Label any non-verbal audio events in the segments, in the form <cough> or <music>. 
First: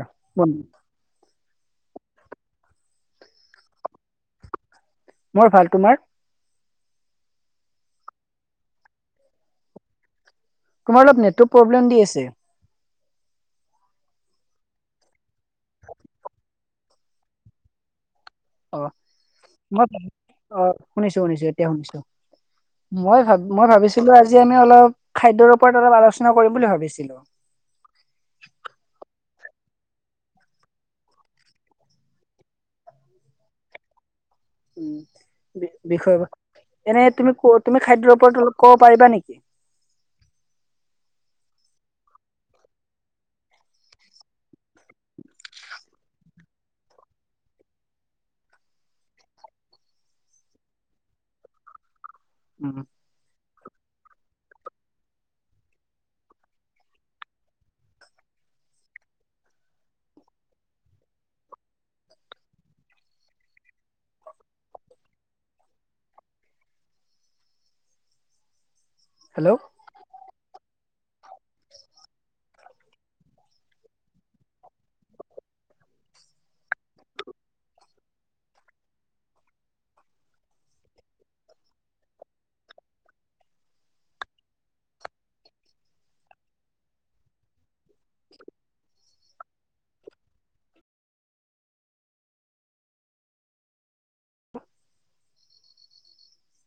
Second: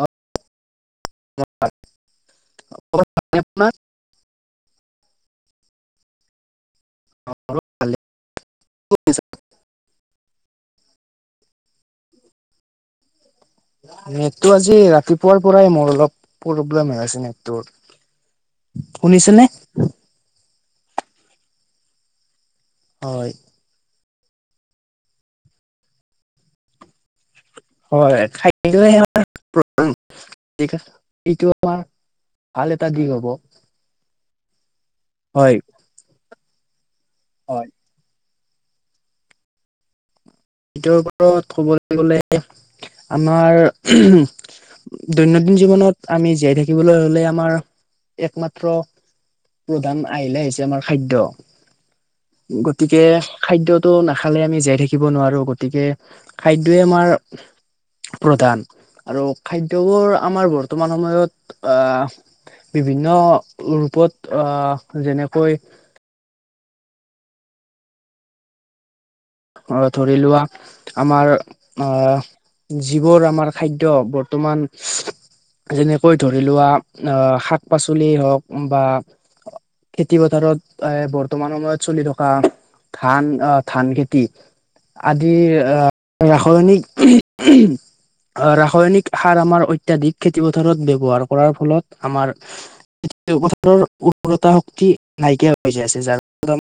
অ', <unintelligible> মোৰ ভাল, তোমাৰ? <unintelligible> তোমাৰ অলপ নেটৱৰ্ক প্ৰব্লেম দি আছে। নেটটো আজি ৰাতিপুৱা পুৱাৰ পৰাই মোৰ অলপ প্ৰব্লেম হৈ আছে নেটটোৰ। অ ম <unintelligible> <inaudible> অ' শুনিছো শুনিছো এতিয়া শুনিছো। মই হয় ভাব মই ভাবিছো কিন্তু আজি আমি অলপ খাদ্যৰ ওপৰত অলপ আলোচনা কৰিম বুলি ভাবিছিলো। হয় খ আম এইটো আমাৰ ভাল এটা দিশ হব <unintelligible> হয়। বিষয় এনে তুমি ক তুমি খাদ্যৰ ওপৰত অলপ ক'ব পাৰিবা নেকি? খাদ্য ওপৰত ক'বলৈ গলে আমাৰ দৈনন্দিন জীৱনত আমি জীয়াই থাকিবলৈ হলে আমাৰ একমাত্ৰ প্ৰধান আহিলা হৈছে আমাৰ খাদ্য। উম গতিকে খাদ্যয়টো নাখালে আমি জীয়াই থাকিব নোৱাৰো গতিকে খাদ্যই আমাৰ প্ৰধান আৰু খাদ্যবোৰ আমাৰ বৰ্তমান সময়ত আহ বিভিন্ন ৰূপত আহ যেনেকৈ হেল্ল' অ ধৰিলোৱা আমাৰ আহ যিবোৰ আমাৰ খাদ্য বৰ্তমান যেনেকৈ ধৰি লোৱা আহ শাক পাচলি হওঁক বা খেতি পথাৰত এ বৰ্তমান সময়ত চলি থকা ধান আহ ধান খেতি আদি ৰাসায়নিক ৰাসায়নিক সাৰ আমাৰ অত্যধিক খেতি পথাৰত ব্যৱহাৰ কৰাৰ ফলত আমাৰ খেতিপথাৰৰ উৰ্বৰতা শক্তি নাই কিয় পজেছে যম <unintelligible>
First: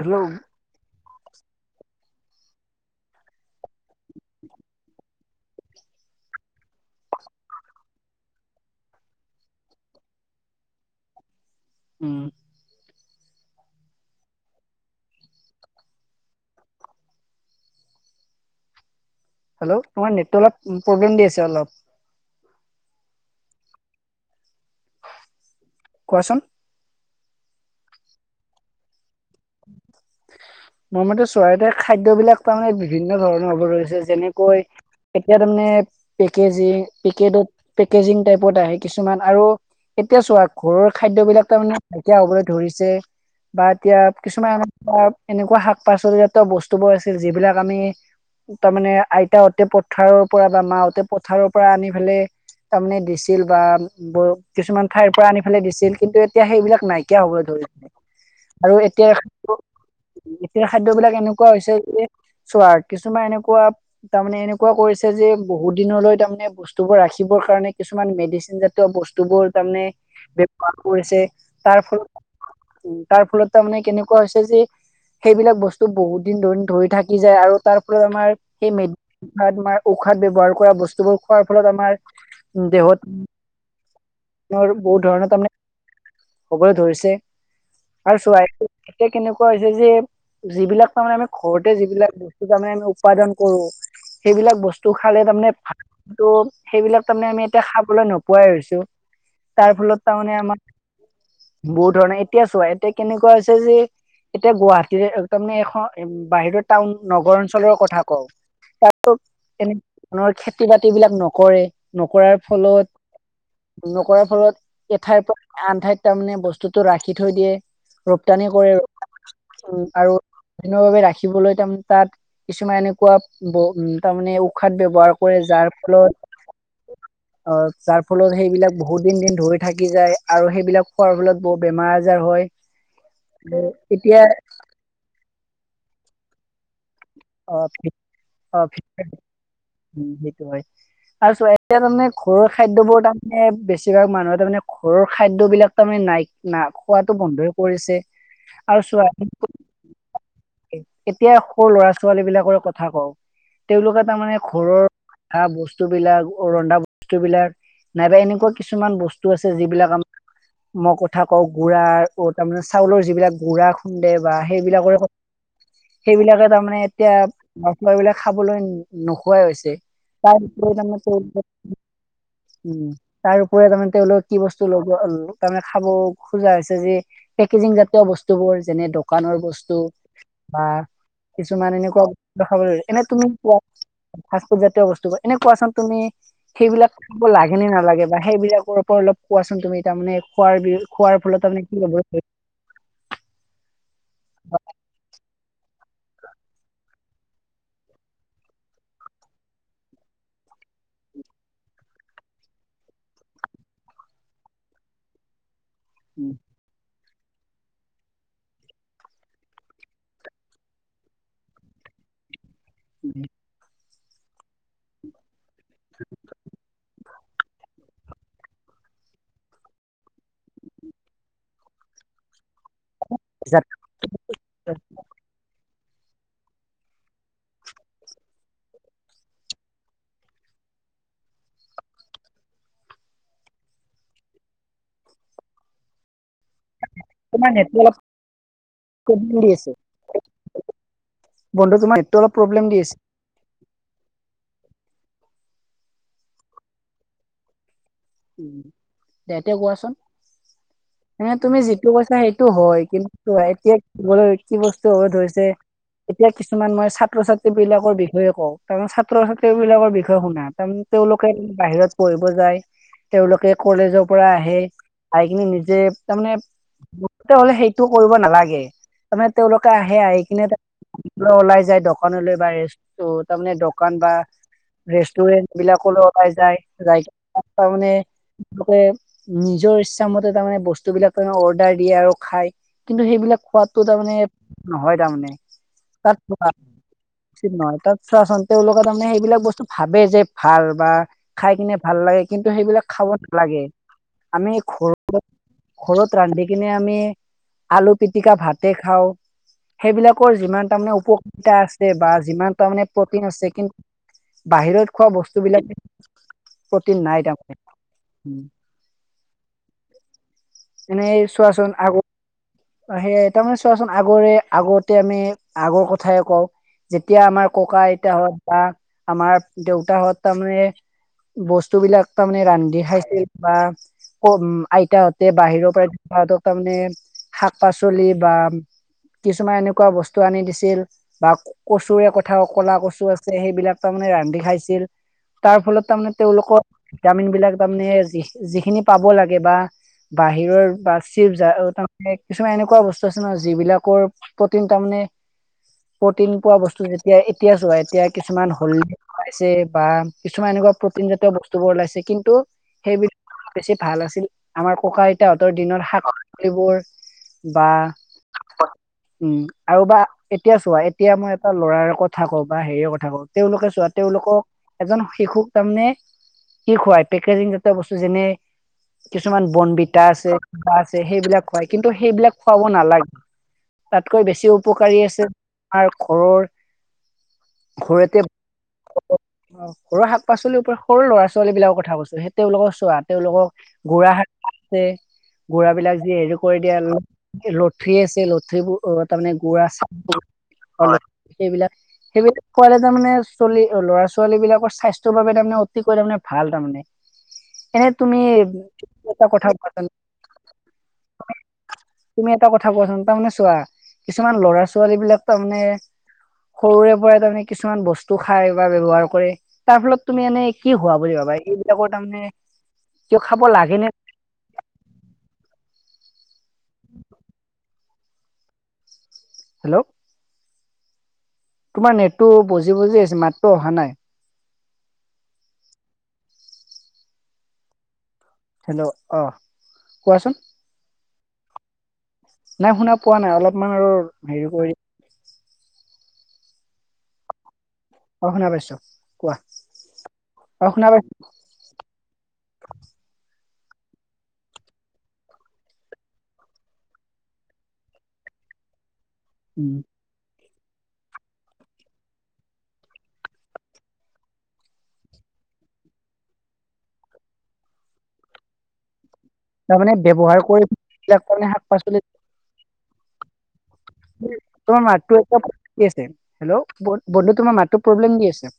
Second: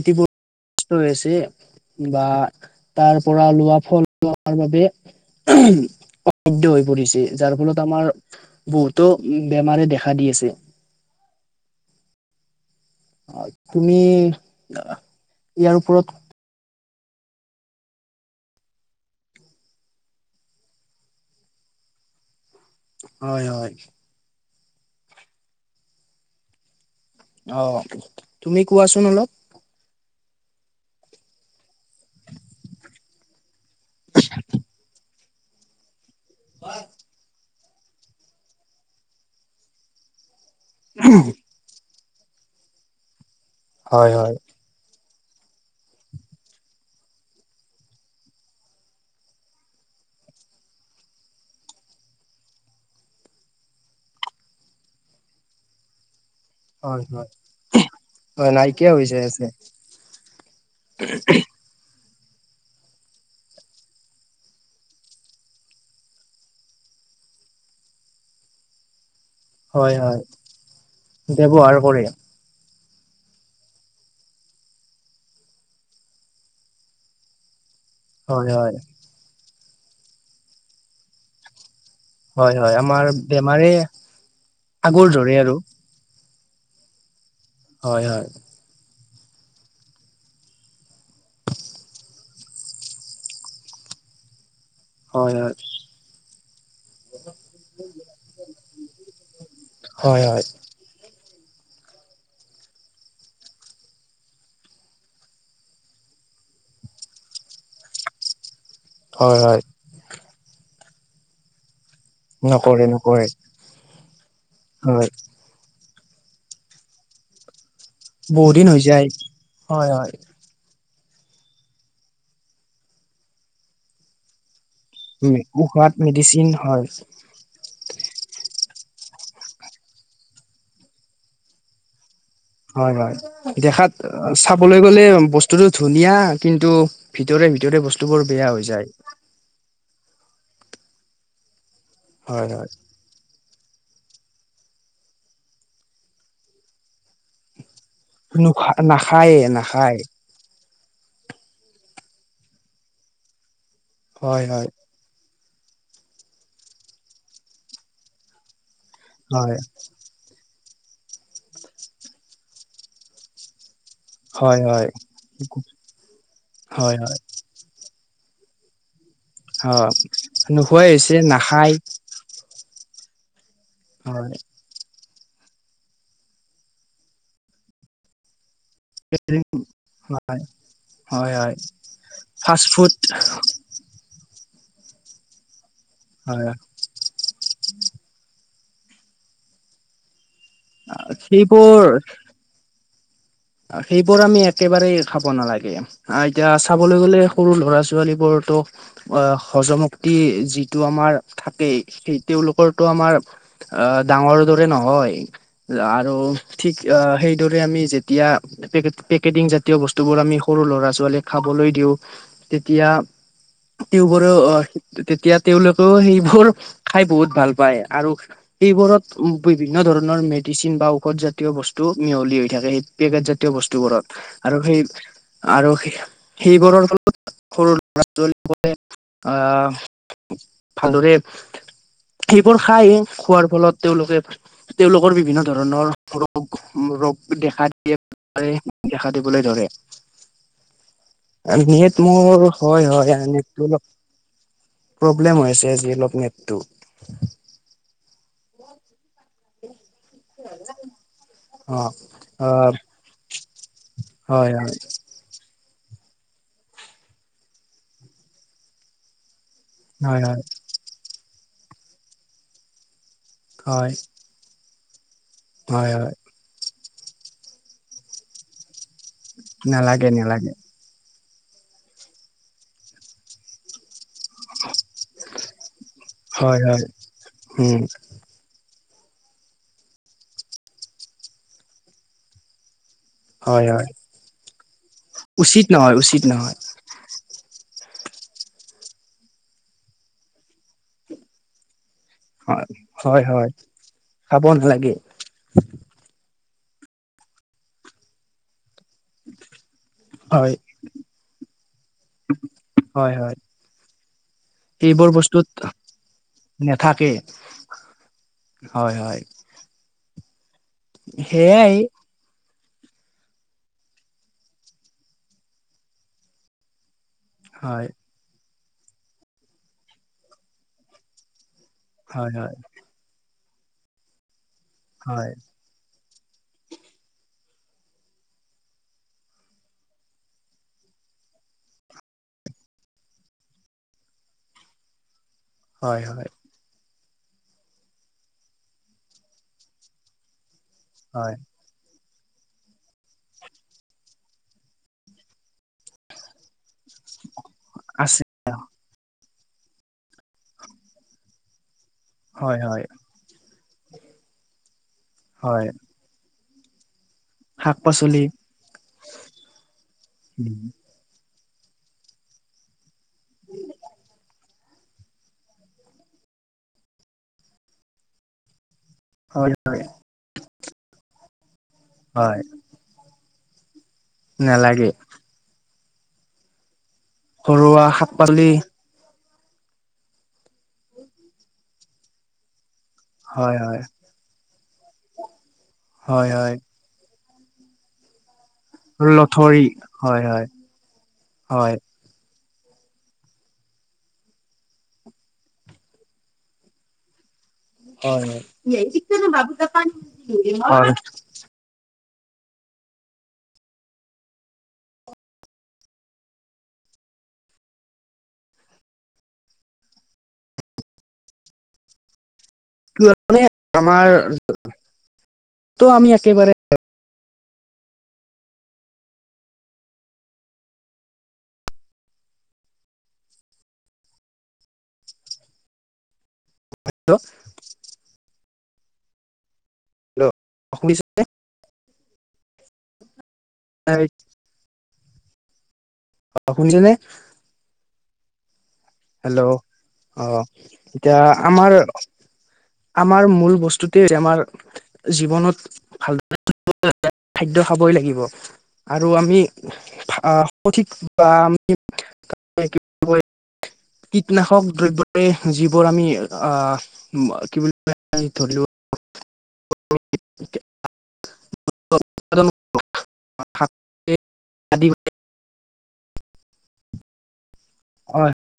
হেল্ল' নষ্ট হৈছে বা তাৰ পৰা লোৱা ফল লোৱাৰ বাবে আধ্য <unintelligible> হৈ পৰিছে যাৰ ফলত আমাৰ বহুতো বেমাৰে দেখা দি আছে উম। অ' তুমি ইয়াৰ ওপৰত, হেল্ল' তোমাৰ নেট অলপ প্ৰব্লেম দি আছে অলপ। হয় হয়। কোৱাচোন। অ তুমি কোৱাচোন অলপ, মোৰ মতে চোৱা খাদ্যবিলাক তাৰমানে বিভিন্ন ধৰণৰ হ'ব ধৰিছে যেনেকৈ এতিয়া তাৰমানে, পেকেজ পেকেটত পেকেজিং টাইপত আহে কিছুমান আৰু এতিয়া চোৱা ঘৰৰ খাদ্যবিলাক তাৰমানে এতিয়া হ'বলৈ ধৰিছে বাত দিয়া হয় হয় বা এনেকুৱা শাক পাচলি জাত বস্তু বোৰ আছিল যিবিলাক আমি তাৰমানে আইতা হতে পথাৰৰ পৰা বা মাহতে পথাৰৰ পৰা আনি পেলাই তাৰমানে দিছিল বা কিছুমান ঠাইৰ পৰা আনি পেলাই দিছিল কিন্তু এতিয়া সেইবিলাক হয় নাইকিয়া হয় হ'বলৈ ধৰিলে হয় আৰু নাইকিয়া হৈ এতিয়া যাই আছে খাদ্যবিলাক এনেকুৱা হৈছে এই চোৱা কিছুমান এনেকুৱা তাৰমানে এনেকুৱা কৰিছে যে, বহুত দিনলৈ তাৰমানে বস্তু বোৰ ৰাখিবৰ কাৰণে কিছুমান মেডিচিন জাতীয় বস্তু, বস্তুবোৰ তাৰমানে হয় হয় ব্যৱহাৰ কৰিছে ব্যৱহাৰ তাৰ কৰে ফলত। উ, তাৰ ফলত। তাৰ মানে কেনেকুৱা হৈছে যে সেইবিলাক বস্তু বহুত দিন ধৰি, ধৰি থাকি যায় আৰু তাৰ। আমাৰ হয় সেই হয় মেত <unintelligible> উশাদ ব্যৱহাৰ কৰা বস্তুবোৰ খোৱাৰ ফলত আমাৰ। হয়, হয় আমাৰ বেমাৰে। মানুহৰ বহুত আগৰ ধৰণৰ দৰে আৰু তাৰমানে। হ'বলে ধৰিছে। হয় হয় আৰুচোৱা। এতিয়া কেনেকুৱা হৈছে যে যিবিলাক তাৰমানে আমি ঘৰতে যিবিলাক বস্তু তাৰমানে আমি উৎপাদন কৰো সেইবিলাক বস্তু। টো খালে হয় হয় তাৰমানে ভাতটো সেইবিলাক তাৰমানে আমি এতিয়া খাবলৈ নোপোৱাই হৈছো। তাৰ ফলত হয় তাৰমানে হয় আমাৰ। বহুত ধৰণে এতিয়া চোৱা এতিয়া কেনেকুৱা হৈছে যে এতিয়া গুৱাহাটীৰ তাৰমানে এখন বাহিৰৰ টাউন নগৰ অঞ্চলৰ কথা কওঁ। তাতো হয় হয় এনে। নৰ খেতি বাতি বিলাক নকৰে। নকৰাৰ নকৰে নকৰে ফলত। নকৰে। ঘৰত হয় এঠাইৰ পৰা আনঠাইত। তাৰ মানে বস্তুটো ৰাখি থৈ দিয়ে। ৰপ্তানি বহু দিন কৰে হৈ যায় হয়, হয়। বহু দিনৰ বাবে ৰাখিবলৈ তাৰ মানে তাত কিছুমান এনেকুৱা বহু উ তাৰ মানে। উশাদ ব্যবহাৰ কৰে যাৰ ঔষধ ফলত মেডিচিন হয় অ'। তাৰ ফলত সেই। বিলাক বহুত দিন, দিন ধৰি থাকি যায় আৰু সেইবিলাক খোৱাৰ ফলত বহুত বেমাৰ। হয়, হয় উম, দেখাত এতিয়া চাবলৈ গ'লে বস্তুটো ধুনীয়া। কিন্তু। ভিতৰে, অ ভিতৰে বস্তুবোৰ বেয়া হৈ যায়। উম সেইটো হয় আৰু চোৱাই। এতিয়া তাৰমানে ঘৰৰ হয় হয় খাদ্যবোৰ তাৰমানে বেছি। যিবিলাক মানুহে তাৰমানে ঘৰৰ খাদ্যবিলাক তাৰ মানে নাই না। খোৱাটো বন্ধই কৰিছে নোখা আৰু চোৱা। নাখায়ে নাখায় এতিয়া সৰু ল'ৰা ছোৱালী। ছোৱালী বিলাকৰ কথা কওঁ। তেওঁলোকে তাৰ মানে হয় হয় ঘৰৰ আ বস্তু বিলাক ৰন্ধা বস্তু বিলাক নাইবা এনেকুৱা কিছুমান বস্তু আছে হয় যি বিলাক আমাৰ মই কথা কও গুড়া অহ ', তাৰমানে চাউলৰ যিবিলাক গুড়া খুন্দে বা হয় হয় সেইবিলাকৰে - সেইবিলাকে তাৰমানে হয় হয় এয়া <unintelligible> অহ ', এইবিলাক খাবলৈ নি নোখোৱাই হৈছে অ তাৰ নোখোৱাই তমান হৈছে নাখায় উম, <unintelligible> তাৰ পুৰাই দেখোন তেওলোকক হয় কি বস্তু ল'ব। তাৰমানে খাব খোজা হৈছে যে পেকেজিং জাতীয় বস্তু বোৰ। যেনে দোকানৰ বস্তু বা হয় কি হয় তুমাৰ এনেকুৱা ফাষ্ট দেখাবলৈ ল ফুড এনে তুমি কোৱা জাতীয় বস্তু বা এনে কোৱাচোন তুমি হয় সেইবিলাক খাব লাগে নে নালাগে বা সেইবিলাক ৰ পৰা অলপ কোৱাচোন তুমি তাৰ মানে খোৱাৰ বি খোৱাৰ ফলত মানে কি সেইবোৰ লব লাগিব। সেইবোৰ আমি একেবাৰেই খাব নালাগে এতিয়া চাবলৈ গ'লে সৰু ল'ৰা ছোৱালী বোৰতো অহ ', হজমক্তি যিটো আমাৰ থাকেই সেই তেওঁলোকৰটো আমাৰ অহ ডাঙৰ দৰে নহয় আৰু ঠিক অহ ', সেইদৰে আমি যে এতিয়া পেকেটিং জাত বস্তুবোৰ আমি সৰু লৰা ছালীক খাবলৈ দিও। তেতিয়া টিবৰে অহ ', তিওবৰৰ তেওঁলোকেও সেইবোৰ খাই বহুত ভাল পায় আৰু এইবোৰত বিভিন্ন ধৰণৰ মেডিচিন বা ঔষধ জাতীয় বস্তু মিহলি হৈ থাকে। কেগটজাতীয় বস্তুবোৰত আৰু সেই আৰু সেইবোৰৰ ফলত সৰু লৰা ছোৱালীবোৰে আহ, ভালদৰে সেইবোৰ খায় খোৱাৰ ফলত তেওঁলোকে, - তেওঁলোকৰ বিভিন্ন ধৰণৰ সৰু ৰোগ তোমাৰ নেটটো দেখাত অলপ দেখা প্ৰব্লেম দিবলৈ দি ধৰে আছে আম বন্ধু তোমাৰ নেটটো অলপ মোৰ প্ৰব্লেম দি হয়- আছে হয় আমল <unintelligible> প্ৰব্লেম হৈছে যি অলপ নেটটো। উম, দেতিয়া কোৱাচোন এনে তুমি অ যিটো কৈছা সেইটো অ হয় কিন্তু এতিয়া হয় কি হয় বস্তু হ'ব ধৰিছে। এতিয়া কিছুমান মই ছাত্ৰ ছাত্ৰী। বিলাকৰ বিষয়ে কওঁ তাৰে ছাত্ৰ ছাত্ৰী তেওঁবলাকৰ বিষয়ে হয় হয় শুনা তাৰ তেওঁলোক ক'ত বাহিৰত পৰিব যায় তেওঁলোকে হয় কলেজৰ পৰা আহে আহ কিনে নিজে, হয় হয় তৰমানে মুক্ত হ'লে সেইটো কৰিব নালাগে। তামানে তেওঁলোক আহে, নালাগে আহি কিনে নালাগে ওলাই যায় দোকানলৈ বা ৰেষ্টু তাৰমানে দোকান বা ৰেষ্টুৰেন্ট বিলাকোলৈ ওলিই যায় হয় হয় উম তাৰানে তেওঁলোকে নিজৰ ইচ্ছামতে তাৰমানে বস্তু বিলাক তাৰে অৰ্ডাৰ দিয়ে আৰু খায়। কিন্তু সেইবিলাক হয় খোৱাতটো হয় তাৰমানে নহয় তাৰমানে উচিত নহয় তাত উচিত নহয় উচিত নহয় তাত। চোৱাচোন, তেওঁলোকে তাৰমানে সেইবিলাক বস্তু ভাবে, যে ভাল বা খাই কেনে ভাল লাগে, কিন্তু হয় সেইবিলাক হয় খালত হয় লাগে, খাব আমি <unintelligible> নালাগে ঘৰত ৰা ৰান্ধি কিনে আমি আলু পিটিকা ভাত তে খাওঁ, সেইবিলাকৰ হয় যিমান তাৰমানে উপকাৰিতা আছে, বা যিমান তাৰমানে হয় প্ৰটিন হয় আছে, কিন্তু বাহিৰত খোৱা এইবোৰ বস্তুত বস্তুবিলাকে প্ৰটিন নাথাকে নাই তাৰমানে হয়, হয়। এনেই চোৱাচোন সেয়াই আগ অ সেইয়াই, তাৰমানে চোৱাচোন আগৰে আগতে আমি, আগৰ কথাই কওঁ যেতিয়া আমাৰ ককা হয় আইতাহঁত বা আমাৰ দেউতাহঁত তাৰমানে, বচ তু বিলাক হয় তাৰমানে হয় ৰান্ধি খাইছিল বা ক আইত তে হয় বাহিৰতে তাহঁতক তাৰমানে শাক পাচলি বা কিছুমান এনেকুৱা বস্তু আনি দিছিল, বা কচুৰে কথা কলা কচুও আছে, সেইবিলাক তাৰমানে ৰান্ধি খাইছিল তাৰ ফলত হয় তাৰমানে হয় তেওঁলোকৰ ভিটামিন বিলাক তাৰমানে এ যিখিনি পাব লাগে বা বাহিৰৰ বা হয় শিৱজা অ ত এ কিছুমান এনেকুৱা বস্তু আছে ন, যিবিলাকৰ প্ৰটিন তাৰমানে প্ৰটিন পোৱা বস্তু যেতিয়া এতিয়া চোৱা এতিয়া আছে কিছুমান হল পাইছে বা কিছুমান এনেকুৱা প্ৰ'টিন জাতীয় বস্তু বোৰ ওলাইছে কিন্তু হয় হয় সেইবিলাক বেছি ভাল আছিল। আমাৰ ককা-আইতাহতৰ হয় দিনৰ শাক এইবোৰ। বা শাক পাচলি উম, আৰু বা এতিয়া উম, চোৱা এতিয়া মই লৰাৰ কথা কক বা হেৰিয়ৰ কথা কওক, তেওঁলোকে চোৱা তেওঁলোকক এজন শিশুক তাৰমানে শিশু কি খুৱাই পেকেজিং জাতীয় বস্তু যেনে কিছুমান হয় বনবিতা আছে, কিবা আছে। সেইবিলাক, খোৱাই কিন্তু সেইবিলাক হয় খোৱাব নালাগে। তাতকৈ বেছি নালাগে উপকাৰী আছে। আমাৰ ঘৰৰ ঘৰুৱা শাক-পাচলি অ' শাক-পাচলিৰ ওপৰত সৰু ল'ৰা-ছোৱালী বিলাকৰ কথা কৈছো, সেই তেওঁলোকক তেওঁলোকক হয় হয় গুৰা হাত ছে গুড়াবিলাক যি হয় হেৰি হয় কৰি দিয়ে <unintelligible> লথৰি আছে লথ সেইবোৰ অ তাৰমানে লঠৰি গুৰা চ হয় হয় সেইবিলাক হয় সেইবিলাক <unintelligible> কোৱালে তাৰ মানে চোলি ল'ৰা ছোৱালী বিলাকৰ স্বাস্থৰ বাবে তাৰমানে অতিকৈ তাৰমানে ভাল তাৰমানে এনে তুমি হয়। এটা কথা কোৱাচোন <unintelligible> হয় তুমি এটা কথা কোৱাচোন তাৰমানে চোৱা কিছুমান ল'ৰা ছোৱালী বিলাক তাৰমানে সৰুৰে পৰাই তাৰমানে কিছুমান বস্তু খাই বা ব্যৱহাৰ কৰে তাৰ ফলত তুমি এনে কি হোৱা বুলি ভাবা এইবিলাকৰ তাৰমানে কিয় মানে খাব লাগে নে আমাৰ তো আমি একেবাৰে হেল্ল' তোমাৰ নেটটো বজি বজি আছে মাতটো অহা নাই <unintelligible> হেল্ল' অ কোৱাচোন অ শুনিছে নে নাই শুনা পোৱা নাই অলপ তোমাৰ হেৰি কৰি। অ শুনিছনে? অ শুনা পাইছো কোৱা হেল্ল' অ শুনা পাইছো এতিয়া আমাৰ আমাৰ মূল বস্তুতে আমাৰ জীৱনত ভাল খাদ্য খাবই লাগিব <inaudible> আৰু আমি উম সঠিক বা আমি কীটনাশক দ্ৰব্যৰে যিবোৰ আমি আহ কি বুলি ধৰিলো তাৰমানে ব্যৱহাৰ কৰিলে শাক পাচলি <unintelligible> ত আদি মাতৈ <unintelligible> হেল্লো' বন্ধু তোমাৰ মাত প্ৰব্লেম দি আছে।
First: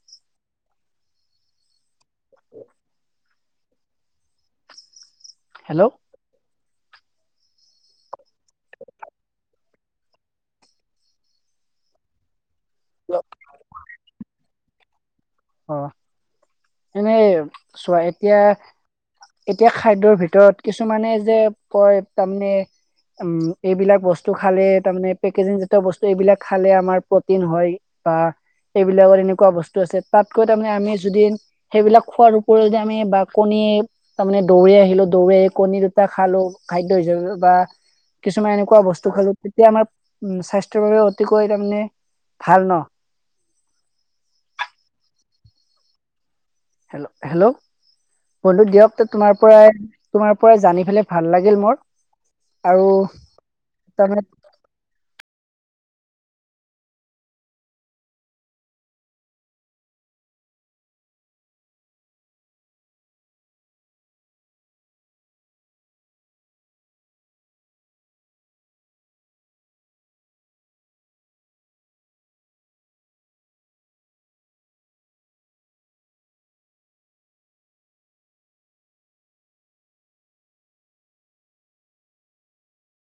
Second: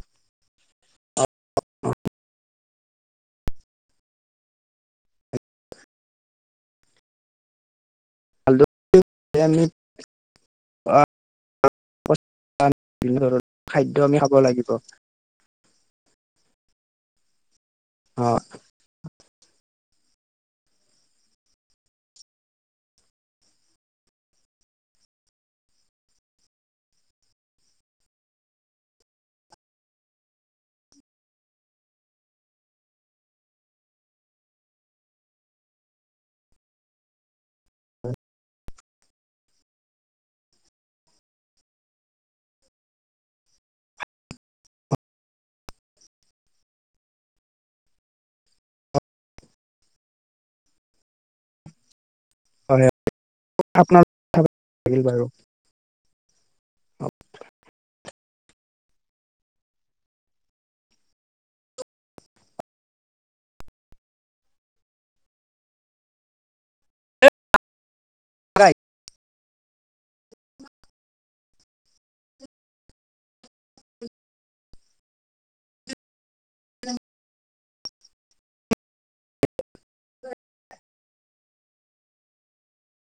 হেল্লো? <unintelligible> বিভিন্ন ধৰণৰ খাদ্য আমি খাব লাগিব অ' এনেই চোৱা অ এতিয়া, এতিয়া খাদ্যৰ ভিতৰত, কিছুমানে যে কয়, তাৰমানে এইবিলাক বস্তু খালে তাৰমানে পেকেজিং জাতীয় বস্তু, এইবিলাক খালে আমাৰ প্ৰটিন হয়, বা এইবিলাকত এনেকুৱা বস্তু আছে তাতকৈ তাৰমানে আমি যদি সেইবিলাক খোৱাৰ ওপৰিও যে আমি বা কণী, তাৰমানে দৌৰি আহিলো, দৌৰি আহি কণী দুটা খালো খাদ্য হিচাপে, বা কিছুমান এনেকুৱা বস্তু খালোঁ, তেতিয়া আমাৰ উ স্বাস্থ্যৰ বাবে অতিকৈ তাৰমানে ভাল ন? হেল্ল', হেল্ল', বন্ধু দিয়ক তোমাৰ পৰাই, তোমাৰ পৰা জানি পেলাই ভাল লাগিল মোৰ আৰু হয়, আপোনাৰ তাৰমানে <unintelligible> থাকিল বাৰু <inaudible> ৰাইট।